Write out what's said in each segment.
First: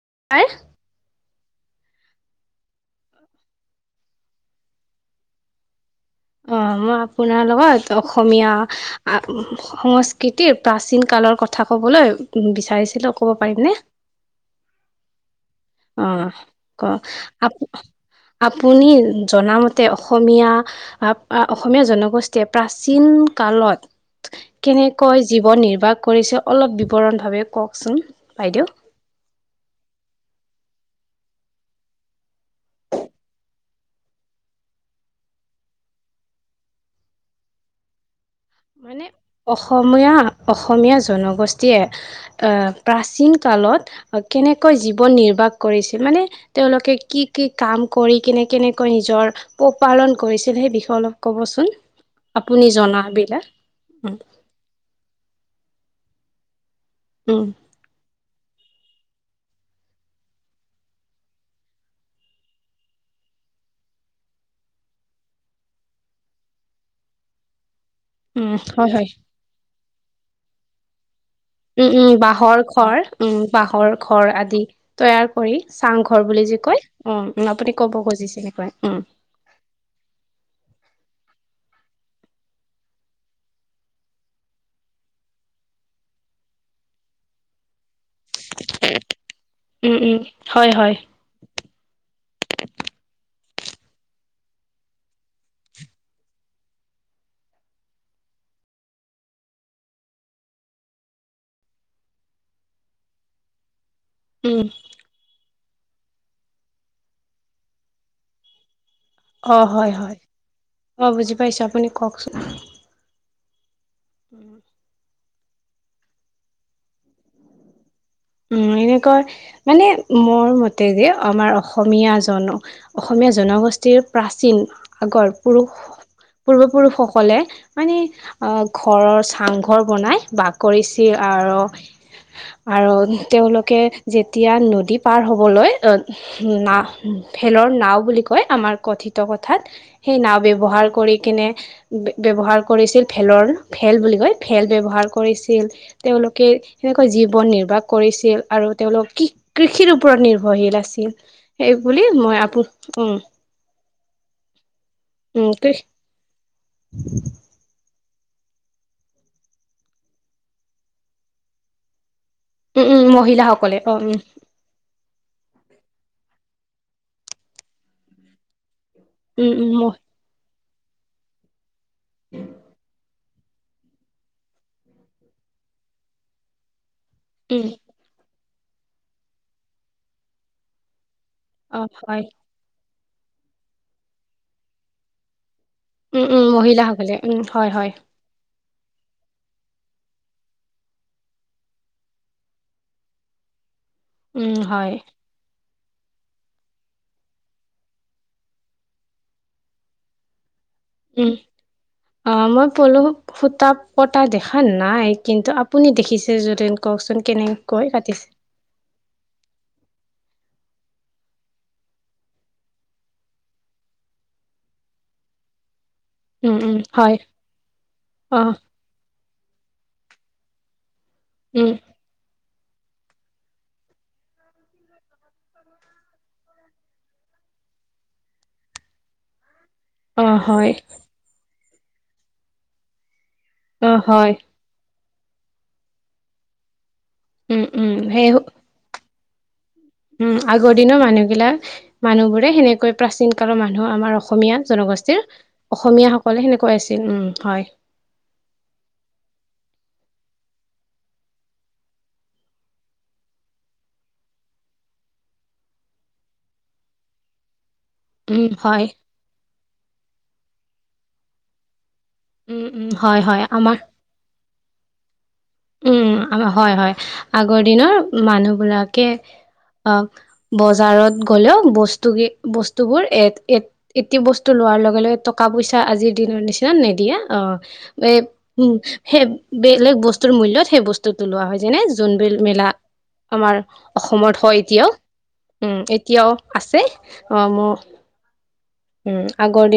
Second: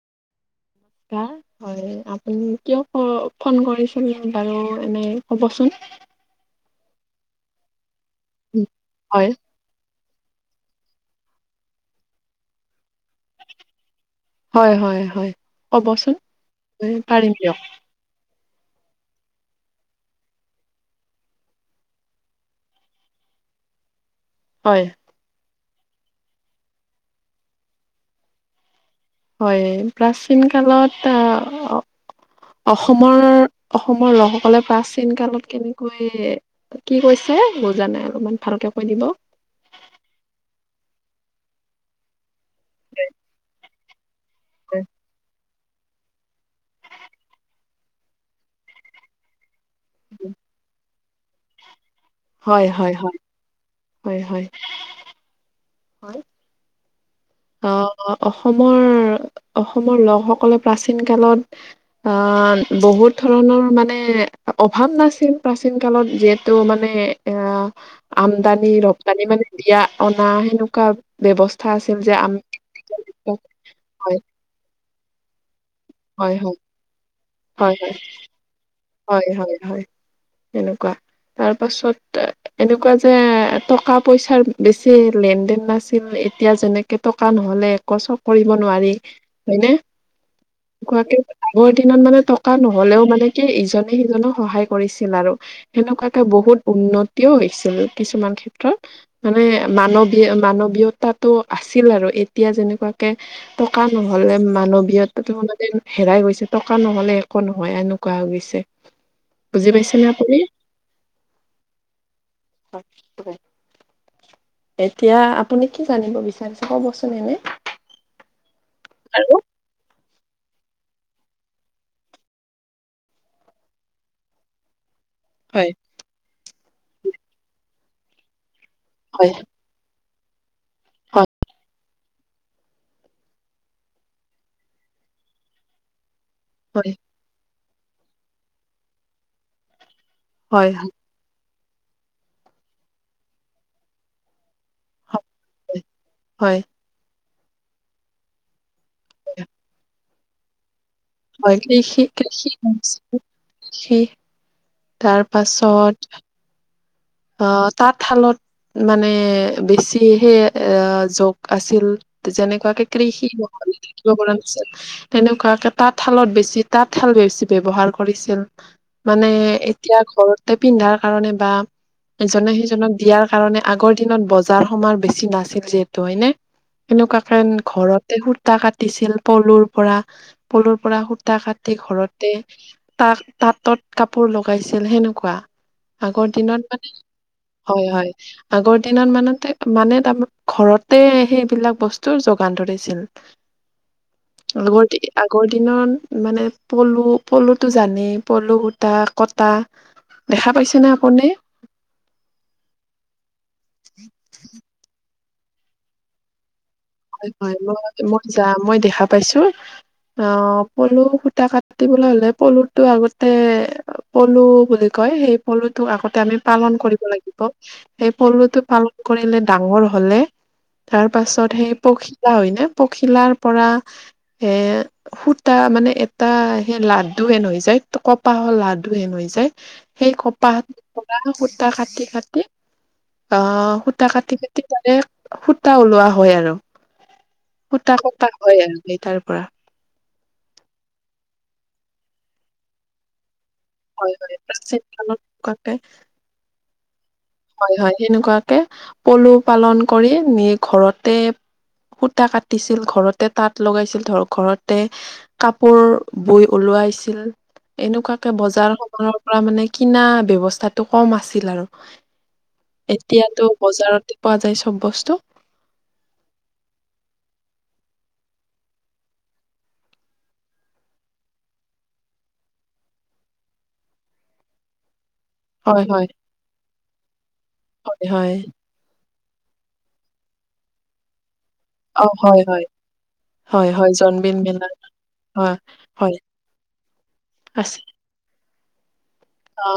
[unintelligible] বা হয়, আপুনি কিয় ফ-ফোন কৰিছিল বাৰু এনে ক'বচোন। অ', মই আপোনাৰ লগত, অসমীয়া উম, আ হয় সং কৃতিৰ প্ৰাচীন কালৰ কথা ক'বলৈ বিচাৰিছিলো, ক'ব পাৰিমনে? হয় হয় হয় ক'বচোন, অ', ক পাৰিম আপ দিয়ক। আপুনি জনামতে অসমীয়া আ, অসমীয়া জনগোষ্ঠীয়ে প্ৰাচীন কালত, হয় কেনেকৈ জীৱন নিৰ বাহ কৰিছে, অলপ বিৱৰণ ভাৱে কওকচোন বাইদেউ। হয়, প্ৰাচীন কালত আ অসমৰ, অসমৰ লোকসকলে প্ৰাচীন কালত কেনেকৈ কি কৈছে কে বুজা নাই অলপমান। ভালকে কৈ দিব মানে অসমীয়া, অসমীয়া জনগোষ্ঠীয়ে আ প্ৰাচীন কালত, কেনেকৈ জীৱন নিৰ্বাহ কৰিছিল? মানে তেওঁলোকে কি কি কাম কৰি কিনে কেনেকৈ নিজৰ পোহ পালন কৰিছিল, সেই বিষয়ে অলপ ক'বচোন হয় আপুনি হয় হয় জনাবিলাক। উম হয় হয়। উম অ', অ', অস অসমৰ, অসমৰ লোকসকলে প্ৰাচীন কালত আহ বহুত ধৰণৰ মানে অভাৱ নাছিল প্ৰাচীন কালত যিহেতু মানে এ উম আমদানি হয় হয় ৰপ্তানি মানে দিয়া অনা সেনেকুৱা ব্যৱস্থা আছিল। উ যে আমি বাঁহৰ ঘৰ উম, বাঁহৰ হয় ঘৰ আদি তৈয়াৰ কৰি চাং ঘৰ হয় বুলি হয় যে কয়, অ' আপুনি হয় ক'ব খুজিছে এনেকুৱাই। হয় হয় হয়, তেনেকুৱা। তাৰ পাছত এনেকুৱা যে টকা-পইচাৰ বেছি লেন-দেন নাছিল। এতিয়া যেনেকে টকা নহ'লে একো চব কৰিব নোৱাৰি, হয়নে? উম উম হয় হয় [unintelligible] আগৰ দিনত মানে টকা নহলেও মানে কে ইজনে-সিজনক সহায় কৰিছিল আৰু সেনেকুৱাকে বহুত উন্নতিও হৈছিল, কিছুমান ক্ষেত্ৰত, মানে মানৱীয়-মানৱীয়তাটো আছিল আৰু এতিয়া যেনেকুৱাকে টকা নহলে উম মানৱীয়তাটো মানে হেৰাই গৈছে, টকা নহ'লে একো নহয় এনো কুৱা হৈ গৈছে। অ বুজি হয় পাইছেনে হয় আপুনি? অ বুজি পাইছো আপুনি কওকচোন এতিয়া আপুনি কি জানিব বিচাৰিছে? কবচোন এনে। উম, এনেকুৱা আৰু মানে মোৰ মতে দি আমাৰ অসমীয়া জন, অসমীয়া জনগোষ্ঠীৰ প্ৰাচীন আগৰ হয় পুৰুষ, পূৰ্বপুৰুষসকলে মানে অ', ঘৰৰ হয় চাংঘৰ বনাই বাহ কৰিছি হয় আৰু আৰু তেওঁলোকে যেতিয়া নদী পাৰ হ'বলৈ, না ভেলৰ নাও বুলি কয় আমাৰ কথিত কথাত, সেই নাও হয় ব্যবহাৰ হয় কৰি কিনে বে-ব্যৱহাৰ কৰিছিল ভেলৰ, ভেল বুলি কয়। ভেল ব্যৱহাৰ কৰিছিল, তেওঁলোকে হয় সেনেকৈ জীৱন নিৰ্বাহ কৰিছিল আৰু তেওঁলোক কি কৃষিৰ ওপৰত নিৰ্ভৰশীল আছিল। হয় সেই কৃষি বুলি মই কৃষি আপো কৃষি উম তাৰ উম পাছত অহ তাঁতশালত মানে বেছিহে এহ যোগ আছিল। যেনেকুৱাকে উম উম কৃষি মহিলাসকলে অ উম পৰা নাছিল। তেনেকুৱাকে তাঁতশালত বেছি তাঁতশাল বেছি ব্যৱহাৰ কৰিছিল। মানে উম উম এতিয়া ঘৰতে পিন্ধাৰ কাৰণে বা ইজনে সিজনক দিয়াৰ কাৰণে আগৰ দিনত বজাৰ সমাৰ বেছি নাছিল যিহেতু হয়নে এনেকুৱা খন উম ঘৰতে সূতা কাটিছিল পলুৰ পৰা পলুৰ পৰা সূ তা কাটি অ হয় ঘৰতে তাক তাঁতত কাপোৰ লগাইছিল সেনেকুৱা উম আগৰ উম দিনত মহিলাসকলে উম হয় হয়। আগৰ দিনত মানতে মানে তা ঘৰতে সেইবিলাক বস্তু যোগান ধৰিছিল। উম হয় লগৰ আগৰ দি নত মানে পলু পলুটো জানেই পলু সূটা কটা। দেখা পাইছা নে উম আপুনি। অ' মই পলু সূতা পতা দেখা নাই। কিন্তু আপুনি দেখিছে যদি কওকচোন হয় হয় মই, কেনেকৈ মই কাটিছে? যাম মই দেখা পাইছোঁ। অ পলু সূতা কাটিবলৈ হ'লে পলুটো আগতে পলু বুলি কয়, সেই পলু আগতে আমি উম, পালন উম, কৰিব হয়। লাগিব। সেই অ', পলুটো পালন কৰিলে ডাঙৰ হ'লে তাৰ পাছত উম, সেই পখিলা হয় নে পখিলাৰ পৰা এ সূতা মানে এটা সে লা লাডু হেনো ইজাইত টো কপা হ'ল লাডু হেনো এজাইত সেই অ', কপাহ হয়, পৰা সূতা কাটি কাটি অহ অ', সূতা হয়, কাটি কাটি তাৰে সূতা ওলোৱা হয় আৰু। উম, উম, সূতা সেই কটা হয় আৰু সেই তাৰ পৰা উম, আগৰ দিনৰ মানুহবিলাক মানুহ বোৰে সেনেকৈ প্ৰাচীন কালৰ মানুহ হয় আমাৰ হয় অসমীয়াত প্ৰাচীন কালত জনগোষ্ঠীৰ সেনেকুৱাকে অসমীয়াসকলে সেনেকৈ আছি হয় হয় সেনেকুৱাকে পলু পালন কৰি নি ঘৰতে সূতা কাটিছিল। ঘৰতে তাঁত লগাইছিল, ধৰক ঘৰতে কাপোৰ বৈ ওলো ছিল এনেকুৱা। উম, বজাৰ হয়, সমনৰ পৰা মানে কিনা ব্যৱস্থাটো কম আছিল আৰু। উম, উম, হয়, হয়, এতিয়াতো আমাৰ বজাৰতে পোৱা যায় চব বস্তু। উম হয় হয়, আগৰ দিনৰ মানুহবিলাকে অ বজাৰত গ'লেও বস্তু কি বস্তুবোৰ এ এ এটি বস্তু ল পোৱাৰ লগে লগে। টকা পইচা হয়, হয়, আজিৰ দিনৰ নিচিনা নিদিয়া, অ হয়, এ হয়। উম সেই বেলেগ বস্তু টোৰ মূল্যত সেই বস্তুটো লোৱা হয়। যেনে অ', জোনবিল হয়, হয়, মেলা আমাৰ হয়, হয়, জোনবিল অসমত হয় মেলা এতিয়াও। হয়, উম হয়, এতিয়াও আছে অ মো আছে। অ,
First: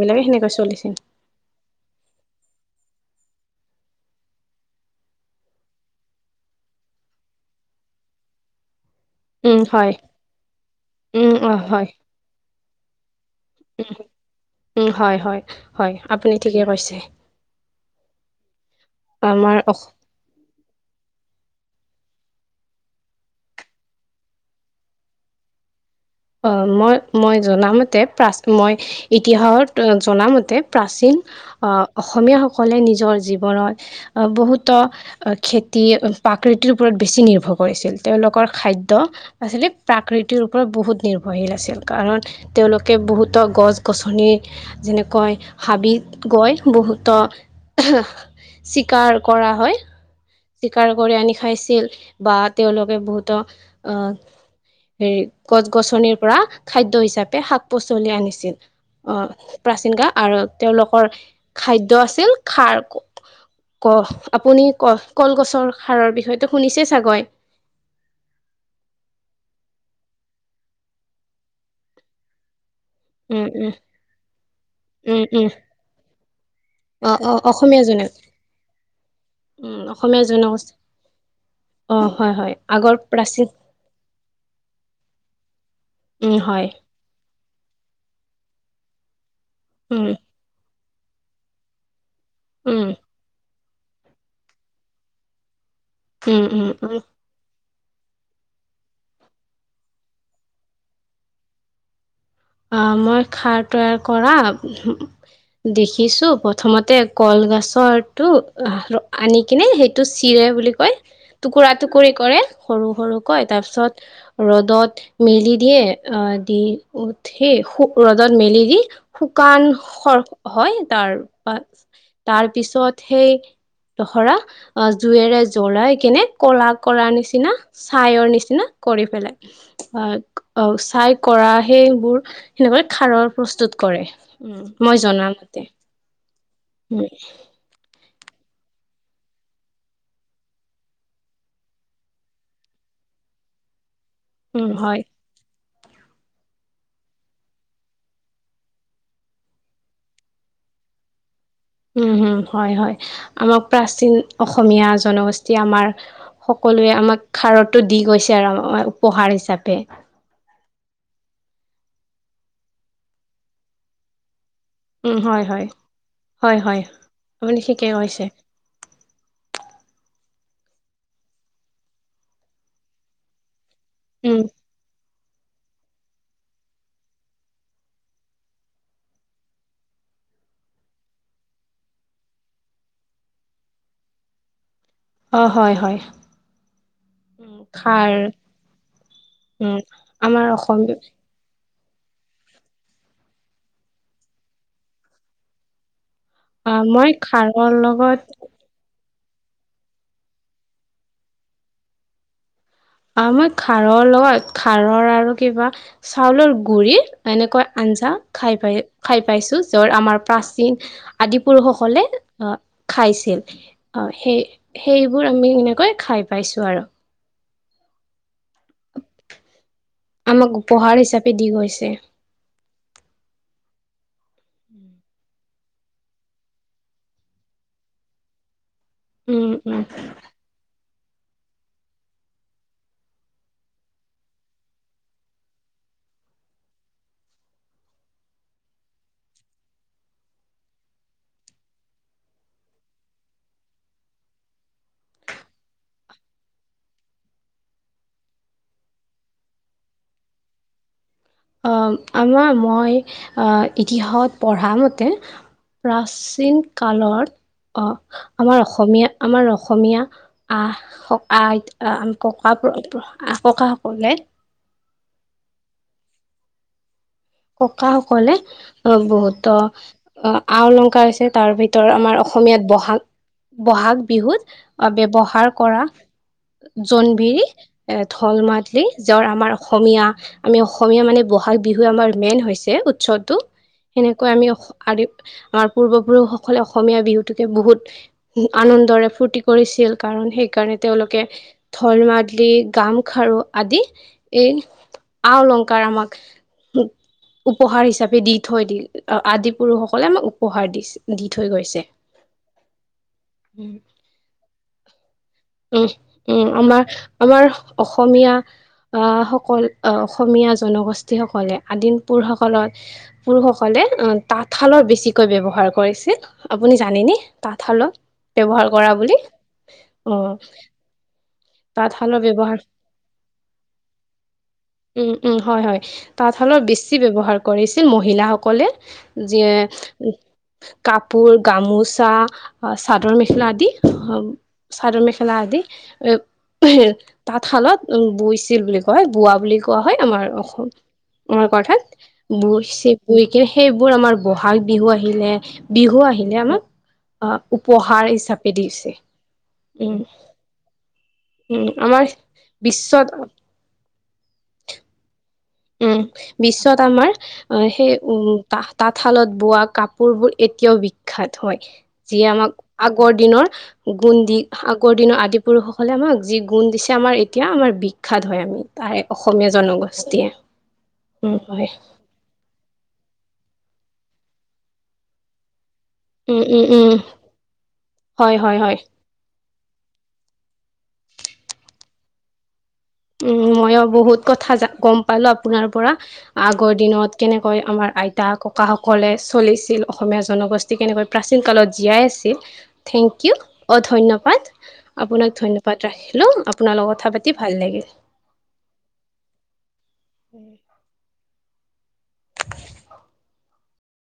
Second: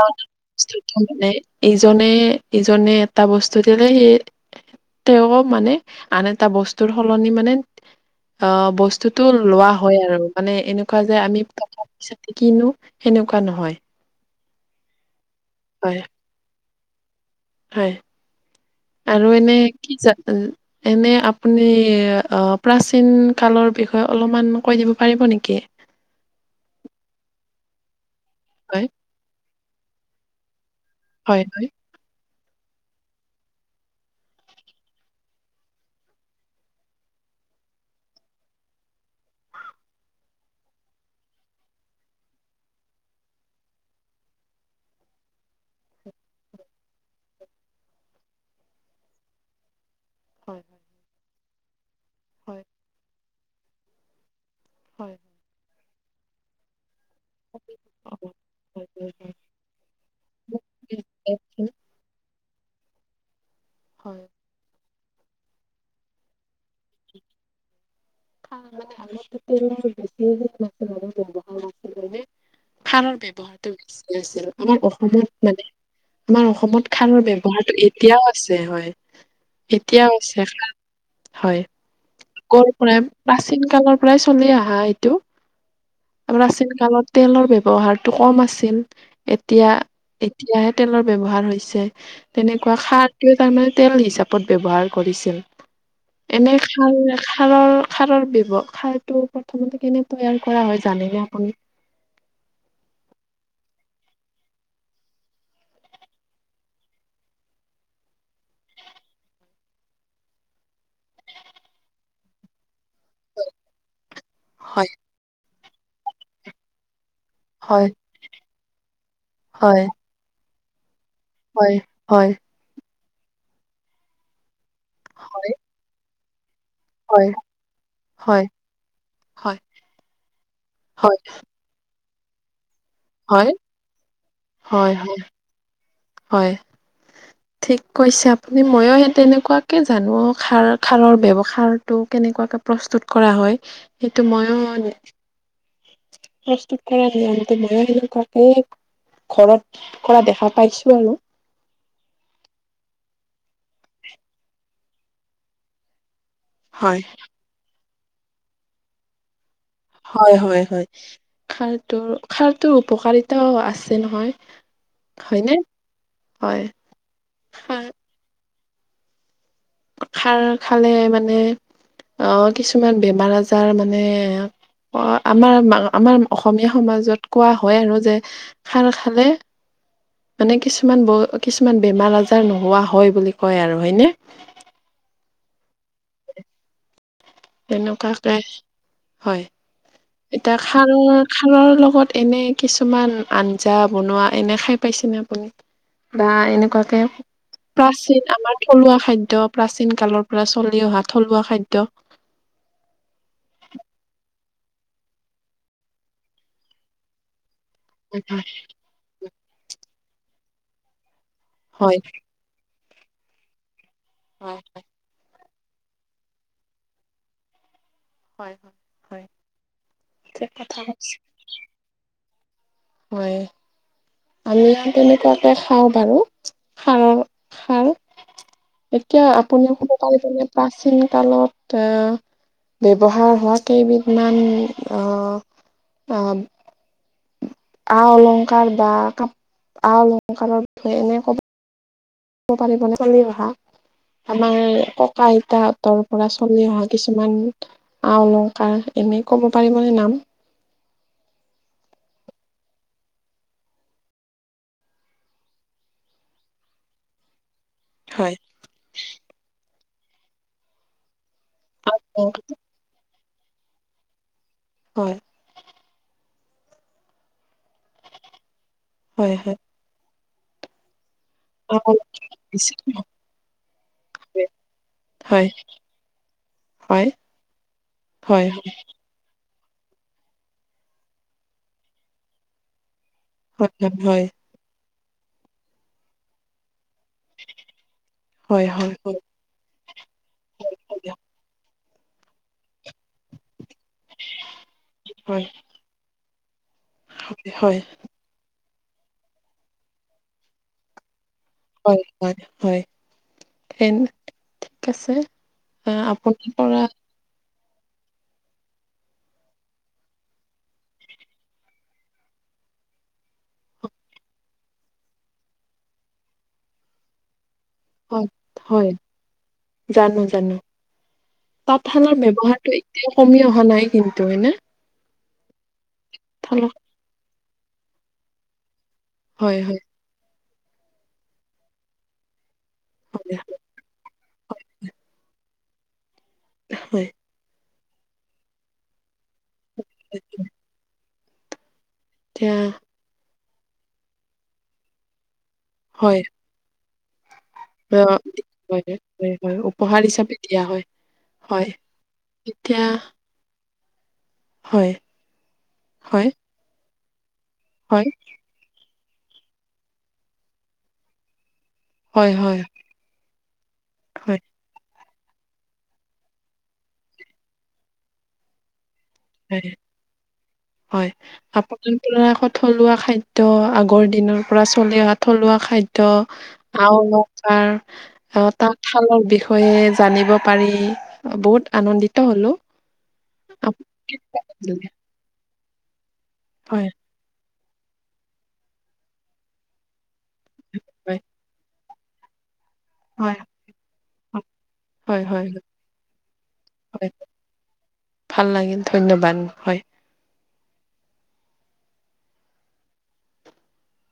বিলাকে সেনেকৈ চলিছিল মানে ইজনে ইজনে এটা বস্তু দিলে, সেই তেওঁ মানে আন এটা বস্তুৰ সলনি মানে আহ বস্তু স্তুটো লোৱা হয় আৰু মানে এনেকুৱা যে উম, আমি অ' টকা হয় পইচাতে কিনো সেনেকুৱা নহয়। উম, উম, হয় হয় হয় আপুনি ঠিকে কৈছে। হয় আৰু এনে আমাৰ অস কি জা এনে আপুনি অহ প্ৰাচীন কালৰ বিষয়ে অলমান কৈ দিব পাৰিব নেকি? অ' মই মই জনামতে প্ৰা মই হয়। ইতিহাসত জনামতে প্ৰাচীন হয়, হয়। অ অসমীয়া সকলে নিজৰ জীৱনত বহুতো খেতি প্ৰাকৃতিৰ ওপৰত বেছি নিৰ্ভৰ কৰিছিল। তেওঁলোকৰ খাদ্য আচিলি প্ৰাকৃতিৰ ওপৰত বহুত নিৰ্ভৰশীল আছিল। কাৰণ, তেওঁলোকে বহুতো গছ গছনি যেনেকৈ হাবিত গৈ বহুতো চিকাৰ কৰা হয়। হয়, হয়, চিকাৰ কৰি আনি খাইছিল বা হয়, তেওঁলোকে বহুতো আহ হেৰি হয়। গছ-গছনিৰ পৰা খাদ্য হিচাপে শাক পাচলি অ', আনিছিল। হয়, হয়, অ' হয়। প্ৰাচীন গা‌ আৰু তেওঁলোকৰ খাদ্য আছিল। খাৰ ক, ক হয়, আপুনি কহ কলগছৰ সাৰৰ বিষয়টো শুনিছে চাগৈ? ব [unintelligible] সাৰৰ উম ব্যৱহাৰতো উম বেছি আছিল আমাৰ উম অসমত উম মানে। আমাৰ অসমত অ খাৰৰ অ ব্যৱহাৰটো অসমীয়া জনে এতিয়াও আছে হয়। উম এতিয়াও অসমীয়া আছে জনগোষ্ঠী হয় অ হয় হয় আগৰ পৰাই প্ৰাচীন কালৰ পৰাই চলি আহা এইটো উম হয় প্ৰাচীন কালতে তেলৰ ব্যৱহাৰতো কম আছিল। এতিয়া উম এতিয়াহে তেলৰ ব্যৱহাৰ হৈছে তেনেকুৱা উম সাৰটোৱে তাৰমানে তেল হিচাপত ব্যবহাৰ কৰিছিল। উম এনে উম খাল উম এ খালৰ খাৰৰ ব্যৱহাৰ খাৰটো প্ৰথমতে কেনে তৈয়াৰ কৰা হয় জাননে আপুনি? আহ মই খাৰ তৈয়াৰ কৰা দেখিছো প্ৰথমতে কলগছৰ টো আনি কিনে সেইটো চিৰা- বুলি কয় টুকুৰা টুকুৰি কৰে। সৰু সৰু কয় তাৰ পিছত হয় ৰ'দত মেলি দিয়ে আহ দি উ সেই শু হয় ৰ'দত মেলি দি হয় শুকানৰ হয়। তাৰ হয় হয় তাৰ পিছত সেই ধৰা অ জুুইৱেৰে হয় জ্বলাই কেনে কলা কৰাৰ নিচিনা ছাইৰ হয় নিচিনা কৰি পেলাই হয় অ অ ছাই হয় কৰা সেইবোৰ সেনেকৈ খাৰৰ হয় হয় প্ৰস্তুত কৰে হয় মই জনা মতে হয় ঠিক কৈছে আপুনি মইও সেই তেনেকুৱাকে জানো খাৰ খাৰৰ ব্যৱহাৰটো কেনেকুৱাকে প্ৰস্তুত কৰা হয়। সেইটো মইও উম, হয়। প্ৰস্তুত কৰাৰ নামটো মইও ঘৰত কৰা দেখা পাইছোঁ আৰু উম হম হয় হয় আমাক প্ৰাচীন অসমীয়া জনগোষ্ঠী আমাৰ সকলোৱে হয় আমাক খাৰতো দি গৈছে আৰু আমাৰ উপহাৰ হিচাপে হয় হয় হয় খাৰটো খাৰটোৰ উপকাৰিতাও আছে নহয়। উম হয় হয়নে? হয় হয় হয় আপুনি ঠিকে খাৰ কৈছে খাৰ খালে মানে অ কিছুমান বেমাৰ আজাৰ তাৰ মানে উম, অহ আমাৰ আমাৰ অসমীয়া সমাজত কোৱা হয় আৰু যে খাৰ খালে মানে কিছুমান ব কিছুমান বেমাৰ আজাৰ নোহোৱা হয় বুলি কয় আৰু হয়নে। অঁ হয় হয়। উম, খাৰ, তেনেকুৱাকে উম, হয় আমাৰ এতিয়া অসম, খাৰৰ খাৰৰ লগত। এনে কিছুমান আঞ্জা বনোৱা এনে খাই পাইছেনে আপুনি? বা আ এনেকুৱাকে মই খাৰৰ লগত প্ৰাচীন আমাৰ থলুৱা খাদ্য খাদ্য প্ৰাচীন কালৰ পৰা চলি অহা থলুৱা খাদ্য অ মই খাৰৰ লগত খাৰৰ আৰু কিবা চাউলৰ গুৰি এনেকুৱা আঞ্জা খাই পাই খাই পাইছোঁ যত আমাৰ প্ৰাচীন আদি হয় পুৰুষসকলে অ খাইছিল অ সেই হয় সেইবোৰ আমি এনেকৈ খাই পাইছোঁ আৰু হয় হয় হয়। ঠিক আমাক কথা উপহাৰ কৈছা। হিচাপে দি গৈছে। হয় আমি তেনেকুৱাকে খাওঁ বাৰু খাৰ। এতিয়া উম আপুনি উম খুব পাল প্ৰাচীন কালত এ ব্যৱহাৰ হোৱা কেইবিধমান অহ অ আ অলংকাৰ বা ক আ অলংকাৰৰ বিষয়ে এনে ক কব পাৰিব পালি অহা আমাৰ ককা আইতাহতৰ পৰা চলি অহা কিছুমান আ অলংকাৰ এনে এ ক'ব পাৰিবনে নাম। অ আমাৰ মই ইতিহাসত পঢ়া মতে প্ৰাচীন কালত অ‌ হয় আমাৰ অসমীয়া আমাৰ অসমীয়া আ আহ হয় ককা ককাসকলে হয় ককাসকলে অ হয় বহুতো আ অলংকাৰ আছে তাৰ ভিতৰত আমাৰ অসমীয়াত হয় বহাগ বহাগ বিহুত, ব্যৱহাৰ হয় কৰা হয় জোনবিৰি, এ ঢল হয় মাদলি, যাৰ আমাৰ অসমীয়া, আমি অসমীয়া মানে বহাগ বিহু আমাৰ মেইন হৈছে উৎসৱ টো হয় হয় সেনেকৈ আমি অ আমাৰ পূৰ্বপুৰুষসকলে অসমীয়া বিহুটোকে বহুত, হয় আনন্দৰে হয় ফূৰ্তি কৰিছিল কাৰণ সেইকাৰণে হয় তেওঁলোকে ঢল মাদলি, গামখাৰু আদি, এই আ হয় অলংকাৰ আমাক হয় হয় উপহাৰ হিচাপে দি থৈ দিল, আদি পুৰুষসকলে আমাক উপহাৰ দিছে, দি থৈ গৈছে। হয়, হয়, হয় এন উম, উম পৰা আমাৰ আমাৰ অসমীয়া আ সকল অসমীয়া জনগোষ্ঠীসকলে আদিম পুৰুষসকলৰ, পুৰুষসকলে তাঁতশালৰ বেছিকৈ ব্যৱহাৰ কৰিছিল আপুনি জানানে তাতঁশালত হয় ব্যৱহাৰ হয় কৰা বুলি জানো উম জানো তাঁতশালৰ ব্যৱহাৰটো এতিয়া কমি অহা নাই কিন্তু হয়নে? উম-উম, হয়-হয় তাঁতশালৰ বেছি ব্যৱহাৰ কৰিছিল মহিলাসকলে যিয়ে হয় হয় কাপোৰ, গামোচা অ চাদৰ হয় মেখেলা আদি, চাদৰ মেখেলা আদি, এ হয় তাঁতশালত বৈছিল বুলি কোৱা হয়, বোৱা বুলি কোৱা হয়, আমাৰ অসম অৰ্থাৎ এতিয়া চপুৰি কিন্তু সেইবোৰ আমাৰ বহাগ বিহু আহিলে বিহু হয় আহিলে আমাক আহ উপহাৰ আহ, হিচাপে হয় দিছে, হয় হয় উম। উপহাৰ হিচাপে দিয়া হয় উম হয় আমাৰ এতিয়া বিশ্বত হয়। উম হয় বিশ্বত আমাৰ, অ সেই হয় উ তাহ তাঁতশালত বোৱা কাপোৰ বোৰ এতিয়াও বিখ্যাত হয় যিয়ে হয় আমাক হয় আগৰ দিনৰ গুণ হয় দি আগৰ দিনৰ আদি পুৰুষসকলে আমাক যি গুণ দিছে আমাৰ এতিয়া আমাৰ বিখ্যাত হয় আমি তাৰে অসমীয়া হয় জনগোষ্ঠীয়ে। হয় উম, হয় আপোনালোকে আকৌ থলুৱা খাদ্য আ আগৰ দিনৰ পৰা চলি অহা থলুৱা খা দ্য উম, উম, আ উম, অলংকাৰ হয়, হয়, হয়। তাঁতশালৰ বিষয় বিষয়ে জানিব পাৰি, বহুত আনন্দিত হ'লোঁ। উম, মইয়ো বহুত কথা, গম পালো আপোনাৰ পৰা, আগৰ হয়, দিনত কেনে কৈ হয় আমাৰ আইতা ককাসকলে চলিছিল, অসমীয়া জনগোষ্ঠী কেনেকৈ হয়, প্ৰাচীন কালত জীয়াই আছিল থেংক ইউ, হয়, অ ধন্যবাদ, হয়, আপোনাক হয়, ধন্যবাদ ৰাখিলোঁ, আপোনাল লগত হয়, কথা পাতি ভাল লাগিল। ভাল লাগিল, ধন্যবাদ হয়। উম [inaudible]